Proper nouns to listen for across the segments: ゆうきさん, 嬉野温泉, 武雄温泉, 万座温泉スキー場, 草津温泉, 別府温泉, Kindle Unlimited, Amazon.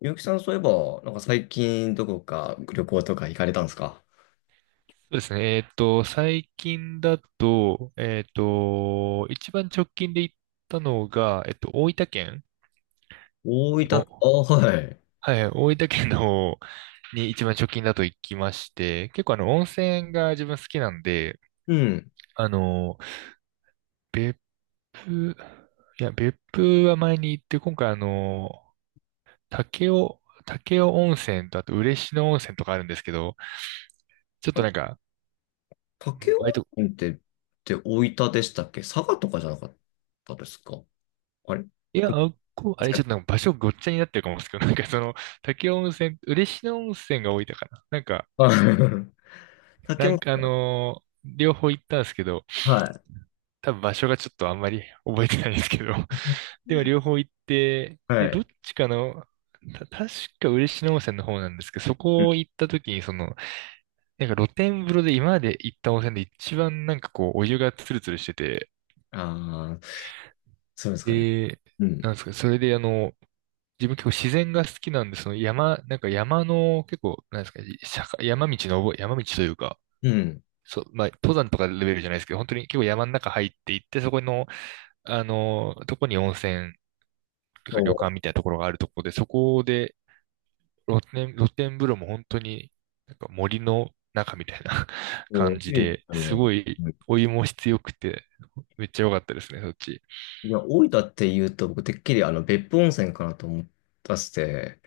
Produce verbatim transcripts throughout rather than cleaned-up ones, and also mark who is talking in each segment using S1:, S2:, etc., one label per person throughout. S1: ゆうきさん、そういえば、なんか最近どこか旅行とか行かれたんですか？
S2: そうですね。えっと、最近だと、えっと、一番直近で行ったのが、えっと、大分県の、
S1: 大分、あ、はい。
S2: はい、大分県の方に一番直近だと行きまして、結構あの、温泉が自分好きなんで、
S1: うん。
S2: あの、別府、いや、別府は前に行って、今回あの、武雄、武雄温泉と、あと嬉野温泉とかあるんですけど、ちょっ
S1: あ
S2: と
S1: れ、
S2: なんか、
S1: 武雄
S2: 割と
S1: 温泉って、って大分でしたっけ？佐賀とかじゃなかったですか？あれ、
S2: い
S1: ご
S2: や、
S1: め
S2: あ
S1: ん、
S2: っこ、あれ、
S1: 間違
S2: ちょっとなん
S1: え
S2: か場所ごっちゃになってるかもですけど、なんかその、滝温泉、嬉野温泉が多いたかな。なんか、
S1: た。あ、
S2: な
S1: 武雄、
S2: んかあのー両方行ったんですけど、
S1: は
S2: 多分場所がちょっとあんまり覚えてないんですけど、でも両方行って、
S1: い。
S2: で、
S1: は
S2: どっ
S1: い。
S2: ちかの、た、確か嬉野温泉の方なんですけど、そ
S1: うん。
S2: こ行った時に、その、なんか露天風呂で今まで行った温泉で一番なんかこう、お湯がツルツルしてて、
S1: ああ、そうですかね。
S2: で、
S1: う
S2: なん
S1: ん。
S2: ですか、それであの、自分結構自然が好きなんで、その山、なんか山の結構、なんですか、坂山道の、山道というか、
S1: うん。
S2: そう、まあ、登山とかレベルじゃないですけど、本当に結構山の中入っていって、そこの、あの、とこに温泉とか
S1: そ
S2: 旅館みたいなところがあるところで、そこで露天、露天風呂も本当になんか森の中みたいな
S1: う。もう、
S2: 感じ
S1: いいで
S2: で、
S1: す
S2: す
S1: ね。
S2: ごい
S1: うん。
S2: お湯も質よくて、めっちゃ良かったですね、そっち。
S1: いや、大分って言うと、僕、てっきりあの、別府温泉かなと思ったして、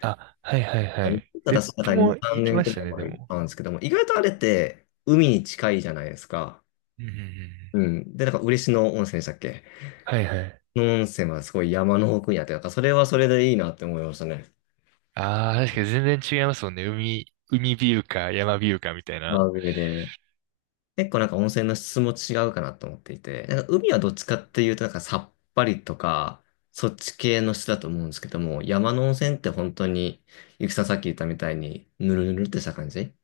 S2: あ、はいはい
S1: あ
S2: はい。
S1: ただ
S2: 別
S1: その
S2: 府
S1: 中に
S2: も
S1: に、
S2: 行
S1: 3
S2: き
S1: 年
S2: ま
S1: く
S2: した
S1: らい
S2: ね、で
S1: 前に
S2: も。
S1: あるんですけども、意外とあれって海に近いじゃないですか。
S2: うんうんうん。
S1: うん。で、なんか嬉野温泉でしたっけ、
S2: はいはい。
S1: の温泉はすごい山の奥にあって、なんかそれはそれでいいなって思いましたね。
S2: ああ、確かに全然違いますもんね。海、海ビューか山ビューかみたい
S1: まあ
S2: な。
S1: 上で。結構なんか温泉の質も違うかなと思っていて、なんか海はどっちかっていうとなんかさっぱりとか、そっち系の質だと思うんですけども、山の温泉って本当に、ゆきさんさっき言ったみたいに、ぬるぬるってした感じ、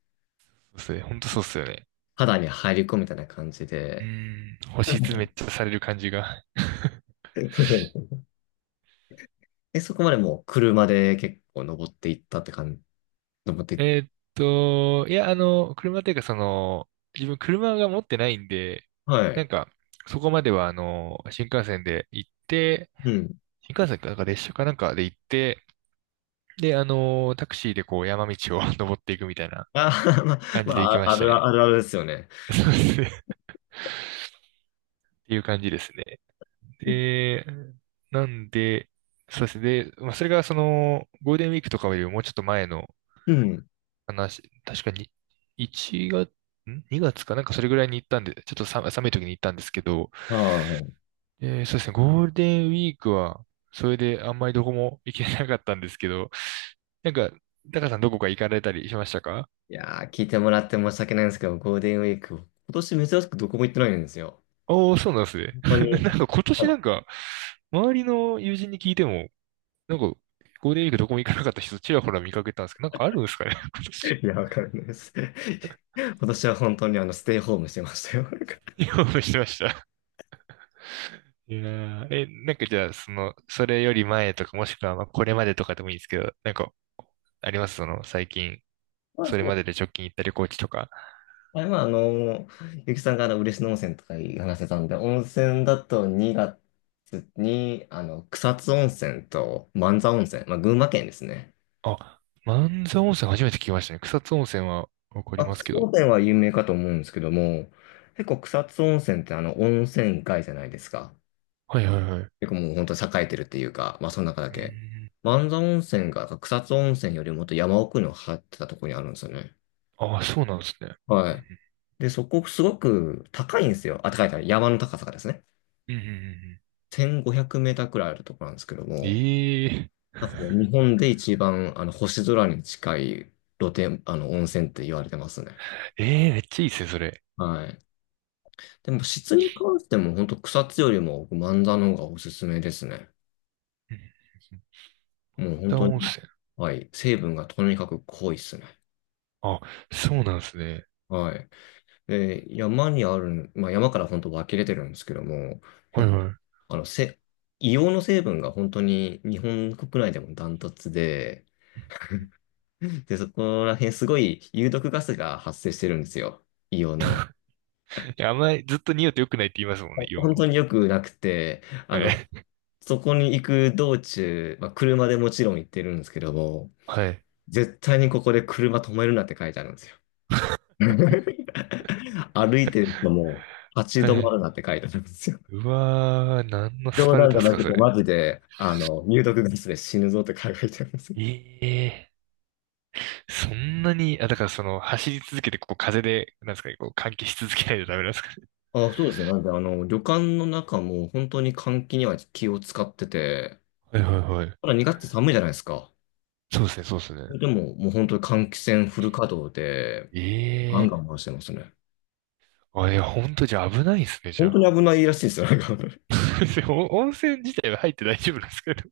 S2: そうっすね。ほんとそうっすよね。
S1: 肌に入り込むみたいな感じ
S2: うー
S1: で、
S2: ん、星詰めっちゃされる感じが。
S1: え、そこまでもう車で結構登っていったって感じ。登って、
S2: えーっと、いや、あの、車っていうかその、自分車が持ってないんで、
S1: は
S2: な
S1: い。
S2: んか、そこまではあの、新幹線で行って、
S1: うん。
S2: 新幹線か、なんか列車かなんかで行って、で、あの、タクシーでこう山道を 登っていくみたいな
S1: あー、まあ、
S2: 感
S1: ま
S2: じで行きま
S1: あ、あ
S2: した
S1: る
S2: ね。
S1: あるあるですよね。
S2: そうですね。っていう感じですね。で、なんで、そうですね。で、まあ、それがその、ゴールデンウィークとかよりももうちょっと前の
S1: うん。
S2: 話、確かに、いちがつ、ん ?に 月かなんかそれぐらいに行ったんで、ちょっとさ寒い時に行ったんですけど、
S1: は
S2: えーそうですね、ゴールデンウィークは、それであんまりどこも行けなかったんですけど、なんか、タカさんどこか行かれたりしましたか？
S1: い。いやー、聞いてもらって申し訳ないんですけど、ゴールデンウィーク、今年珍しくどこも行ってないんですよ。
S2: おー、そうなんですね。
S1: 本当
S2: な
S1: に。
S2: なんか今年なんか、周りの友人に聞いても、なんか、ゴールデンウィークどこも行かなかった人ちらほら見かけたんですけど、なんかあるんですかね、今年。
S1: いや、わかんないです。今年は本当にあの、ステイホームしてましたよ。
S2: 興味してました。いやー、え、なんかじゃあ、その、それより前とか、もしくは、まあ、これまでとかでもいいんですけど、なんか、ありますその、最近、それまで で直近行った旅行地とか。
S1: あれは、あの、ゆきさんがあの嬉野温泉とか話せたんで、温泉だとにがつに、あの、草津温泉と万座温泉、まあ、群馬県ですね。
S2: あ、万座温泉初めて聞きましたね。草津温泉はわか
S1: ま
S2: り
S1: あ、
S2: ます
S1: 草
S2: け
S1: 津
S2: ど。
S1: 温泉は有名かと思うんですけども、結構草津温泉ってあの、温泉街じゃないですか。
S2: はいはいはい。う
S1: 結構もう本当栄えてるっていうか、まあ、その中だ
S2: ー
S1: け。
S2: ん。
S1: 万座温泉が草津温泉よりもっと山奥の張ってたところにあるんですよね。
S2: ああ、そうなんですね。
S1: はい。で、そこすごく高いんですよ。あ、高い高い。山の高さがですね、
S2: うんうん。うんうんうんうん
S1: せんごひゃくメーターくらいあるところなんですけども、
S2: え
S1: なんかもう
S2: え
S1: 日 本で一番あの星空に近い露天、あの温泉って言われてますね。
S2: ええ、めっちゃいいですね、それ。
S1: はい。でも質に関しても本当草津よりも僕万座の方がおすすめですね。
S2: うんうんうん
S1: もう
S2: 半
S1: 本
S2: 田
S1: 当
S2: 温
S1: に、
S2: 泉。
S1: はい。成分がとにかく濃いですね。
S2: あ、そうなんですね。
S1: はい。で、山にある、まあ山から本当湧き出てるんですけども、
S2: はい
S1: 結構
S2: は
S1: あの、せ、硫黄の成分が本当に日本国内でもダントツで、で、そこら辺すごい有毒ガスが発生してるんですよ。硫黄の。
S2: い。いや、あんまりずっと匂うと良くないって言いますもんね、硫
S1: 本
S2: 黄
S1: 当
S2: の。
S1: によくなくて、あ
S2: は
S1: の、
S2: い。
S1: そこに行く道中、まあ、車でもちろん行ってるんですけども、
S2: はい。
S1: 絶対にここで車止めるなって書いてあるんですよ。歩いてる人も立
S2: は
S1: ち止ま
S2: い。
S1: るなって書いてあるんですよ。
S2: うわー、何のス
S1: 冗
S2: パル
S1: 談じ
S2: タっ
S1: ゃ
S2: す
S1: な
S2: か、
S1: く
S2: そ
S1: て、
S2: れ？
S1: マジで、あの、有毒ガスで死ぬぞって書いてあるんですよ。
S2: ええそんなに、あ、だからその、走り続けて、こう、風で、なんですかね、こう、換気し続けないとダメなんですかね？
S1: あ、そうですね。なんで、あの、旅館の中も本当に換気には気を使ってて、
S2: はいはいはい。
S1: ほら、にがつって寒いじゃないですか。
S2: そうですね、そうですね。
S1: でも、もう本当に換気扇フル稼働で、ガ
S2: え
S1: ンガン回してますね。
S2: あ、いや、ほんとじゃあ危ないですね、じゃ
S1: 本当に
S2: あ。
S1: 危ないらしいですよ。なんか、
S2: お温泉自体は入って大丈夫なんですけど。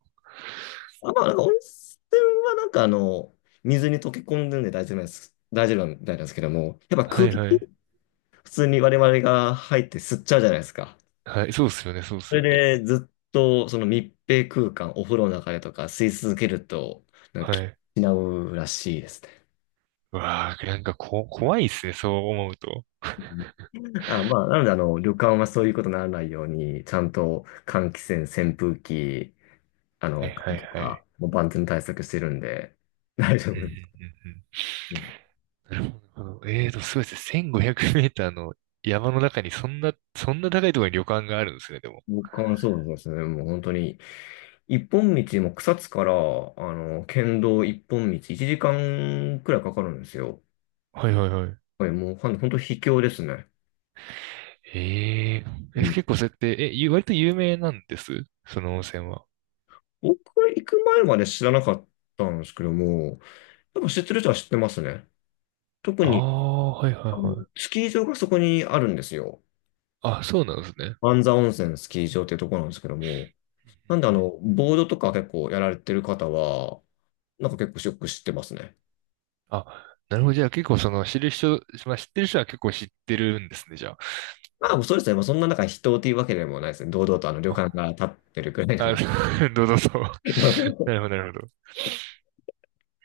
S1: あ、まあ、なんか温泉はなんかあの、水に溶け込んでるんで大丈夫なんです。大丈夫みたいなんですけども、やっぱ
S2: は
S1: 空
S2: い
S1: 気、
S2: はい。
S1: 普通に我々が入って吸っちゃうじゃないですか。
S2: はい、そうっすよね、そうっ
S1: そ
S2: すよね。
S1: れでずっとその密閉空間、お風呂の中でとか吸い続けると、なんか
S2: はい。
S1: 失うらしいですね。
S2: うわあ、なんかこ、怖いっすね、そう思うと。
S1: あ、まあ、なので、あの、旅館はそういうことにならないように、ちゃんと換気扇、扇風機、あ
S2: はい
S1: の、
S2: はい
S1: と
S2: はい。
S1: か、もう万全対策してるんで、大丈
S2: う
S1: 夫
S2: んう
S1: です。うん。
S2: んうんうん。なるほど。なるほどえーと、そうですね。せんごひゃくメーターの山の中にそんな、そんな高いところに旅館があるんですね、でも。
S1: 僕はそうですね。もう本当に、一本道も草津から、あの、県道一本道、いちじかんくらいかかるんですよ。
S2: はいはいはい。
S1: これもうほん本当秘境ですね。
S2: えええ、
S1: うん。
S2: 結構そうやって、え、ゆ割と有名なんですその温泉は？
S1: 僕は行く前まで知らなかったんですけども、やっぱ知ってる人は知ってますね。特
S2: あ
S1: に、
S2: あ、はいはい
S1: あの、
S2: はい。
S1: スキー場がそこにあるんですよ。
S2: あ、そうなんですね。
S1: 万座温泉スキー場っていうところなんですけども、
S2: う
S1: なんで
S2: ん
S1: あ
S2: うんうん
S1: の、ボードとか結構やられてる方は、なんか結構ショックしてますね。
S2: あ、なるほど。じゃあ結構その知る人、まあ、知ってる人は結構知ってるんですね、じゃ
S1: まあ、そうですね。まあ、そんな中人っていうわけでもないですね。堂々とあの旅館
S2: あ。
S1: が立ってるくらいな
S2: あ、
S1: ので。
S2: あ どうぞどうぞ。な るほど、なるほど。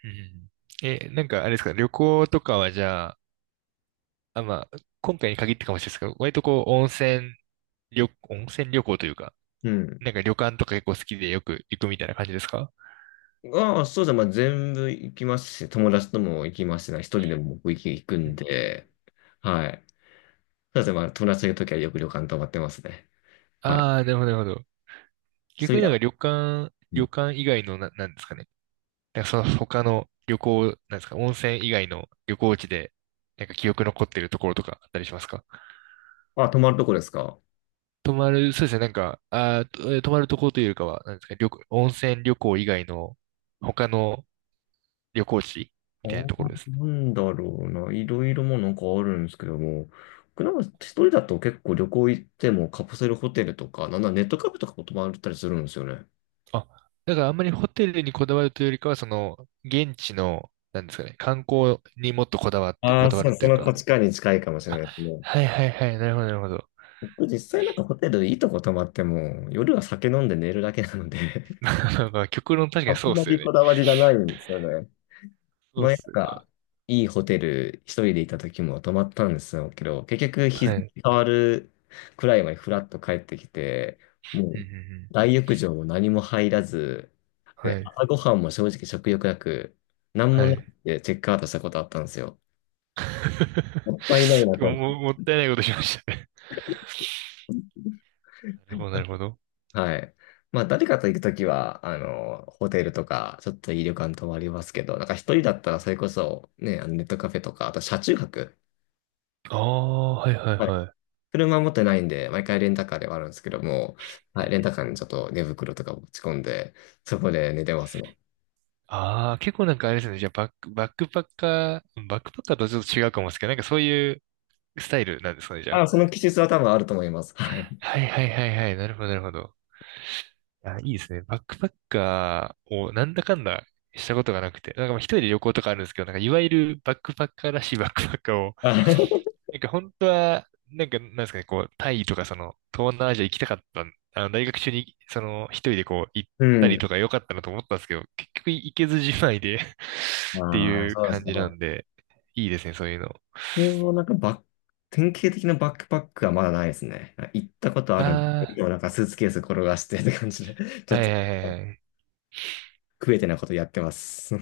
S2: うん。え、なんかあれですか、旅行とかはじゃあ、あ、まあ、今回に限ってかもしれないですけど、割とこう、温泉旅、温泉旅行というか、
S1: うん。
S2: なんか旅館とか結構好きでよく行くみたいな感じですか？
S1: まあ、そうですね。まあ、全部行きますし、友達とも行きますし、一人でも僕行き行くんで、はい。そうですね。まあ、友達といるときはよく旅館泊まってますね。はい。
S2: ああー、なるほど、なるほど。
S1: そ
S2: 逆
S1: うい
S2: に
S1: う意味で
S2: なんか
S1: は、
S2: 旅館、
S1: うん。
S2: 旅館以外のな、なんですかね。なんかその他の旅行、なんですか、温泉以外の旅行地で、なんか記憶残ってるところとかあったりしますか？
S1: あ、泊まるとこですか？
S2: 泊まる、そうですね、なんか、あー、とえー泊まるところというよりかは、なんですか、旅行、温泉旅行以外の他の旅行地
S1: あ
S2: みたいな
S1: ー、
S2: ところですね。
S1: なんだろうな。いろいろもうなんかあるんですけども、僕なんか一人だと結構旅行行ってもカプセルホテルとか、なんならネットカフェとかも泊まったりするんですよね。
S2: あ、だからあんまりホテルにこだわるというよりかは、その、現地の、なんですかね、観光にもっとこだわって、こ
S1: ま
S2: だわ
S1: さ
S2: る
S1: に
S2: と
S1: そ
S2: いう
S1: の
S2: か、
S1: 価値観に近いかもしれないですね。
S2: はいはいはい、なるほど、なるほど。
S1: 僕実際なんかホテルいいとこ泊まっても、夜は酒飲んで寝るだけなので、
S2: なんか、極論確か
S1: あ
S2: に
S1: ん
S2: そうっ
S1: ま
S2: すよ
S1: り
S2: ね。
S1: こだわりがないんですよね。
S2: そうっ
S1: 前な
S2: す
S1: ん
S2: よね。
S1: か、いいホテル一人でいた時も泊まったんですよけど、結局日
S2: は
S1: 付
S2: い。
S1: 変わるくらいまでフラッと帰ってきて、
S2: う
S1: も
S2: んう
S1: う
S2: ん
S1: 大浴場も何も入らず、
S2: うん。は
S1: で、
S2: い。
S1: 朝ごはんも正直食欲なく、何も
S2: は
S1: な
S2: い。
S1: くてチェックアウトしたことあったんですよ。もったいない な
S2: 今日
S1: と。
S2: も、もったいないことしましたね。なるほど、なるほど。
S1: はい。まあ、誰かと行くときは、あの、ホテルとか、ちょっといい旅館泊まりますけど、なんか一人だったらそれこそ、ね、あのネットカフェとか、あと車中泊。
S2: ああ、はいはい
S1: はい。
S2: はい。
S1: 車持ってないんで、毎回レンタカーではあるんですけども、はい、レンタカーにちょっと寝袋とか持ち込んで、そこで寝てますね。
S2: ああ、結構なんかあれですね。じゃあ、バック、バックパッカー、バックパッカーとはちょっと違うかもですけど、なんかそういうスタイルなんですかね、じゃあ。
S1: あ、その気質は多分あると思います。はい。
S2: はいはいはいはい。なるほど、なるほど。いや、いいですね。バックパッカーをなんだかんだしたことがなくて、なんかまあ一人で旅行とかあるんですけど、なんかいわゆるバックパッカーらしい バックパッカーを、
S1: あ、
S2: なんか本当は、なんかなんですかね、こう、タイとかその、東南アジア行きたかったん、あの、大学中に、その、一人でこう、行っ
S1: う
S2: たり
S1: ん。
S2: とか良かったなと思ったんですけど、結局行けずじまいで って
S1: ああ、
S2: いう
S1: そうです
S2: 感
S1: か。
S2: じな
S1: こ
S2: んで、いいですね、そういうの。
S1: う、なんかバック、典型的なバックパックはまだないですね。行ったことあるんで、
S2: あ
S1: でもなんかスーツケース転がしてって感じで、ち
S2: あ、
S1: ょっ
S2: は
S1: と。
S2: いはいはいはい。
S1: 食えてないことやってます。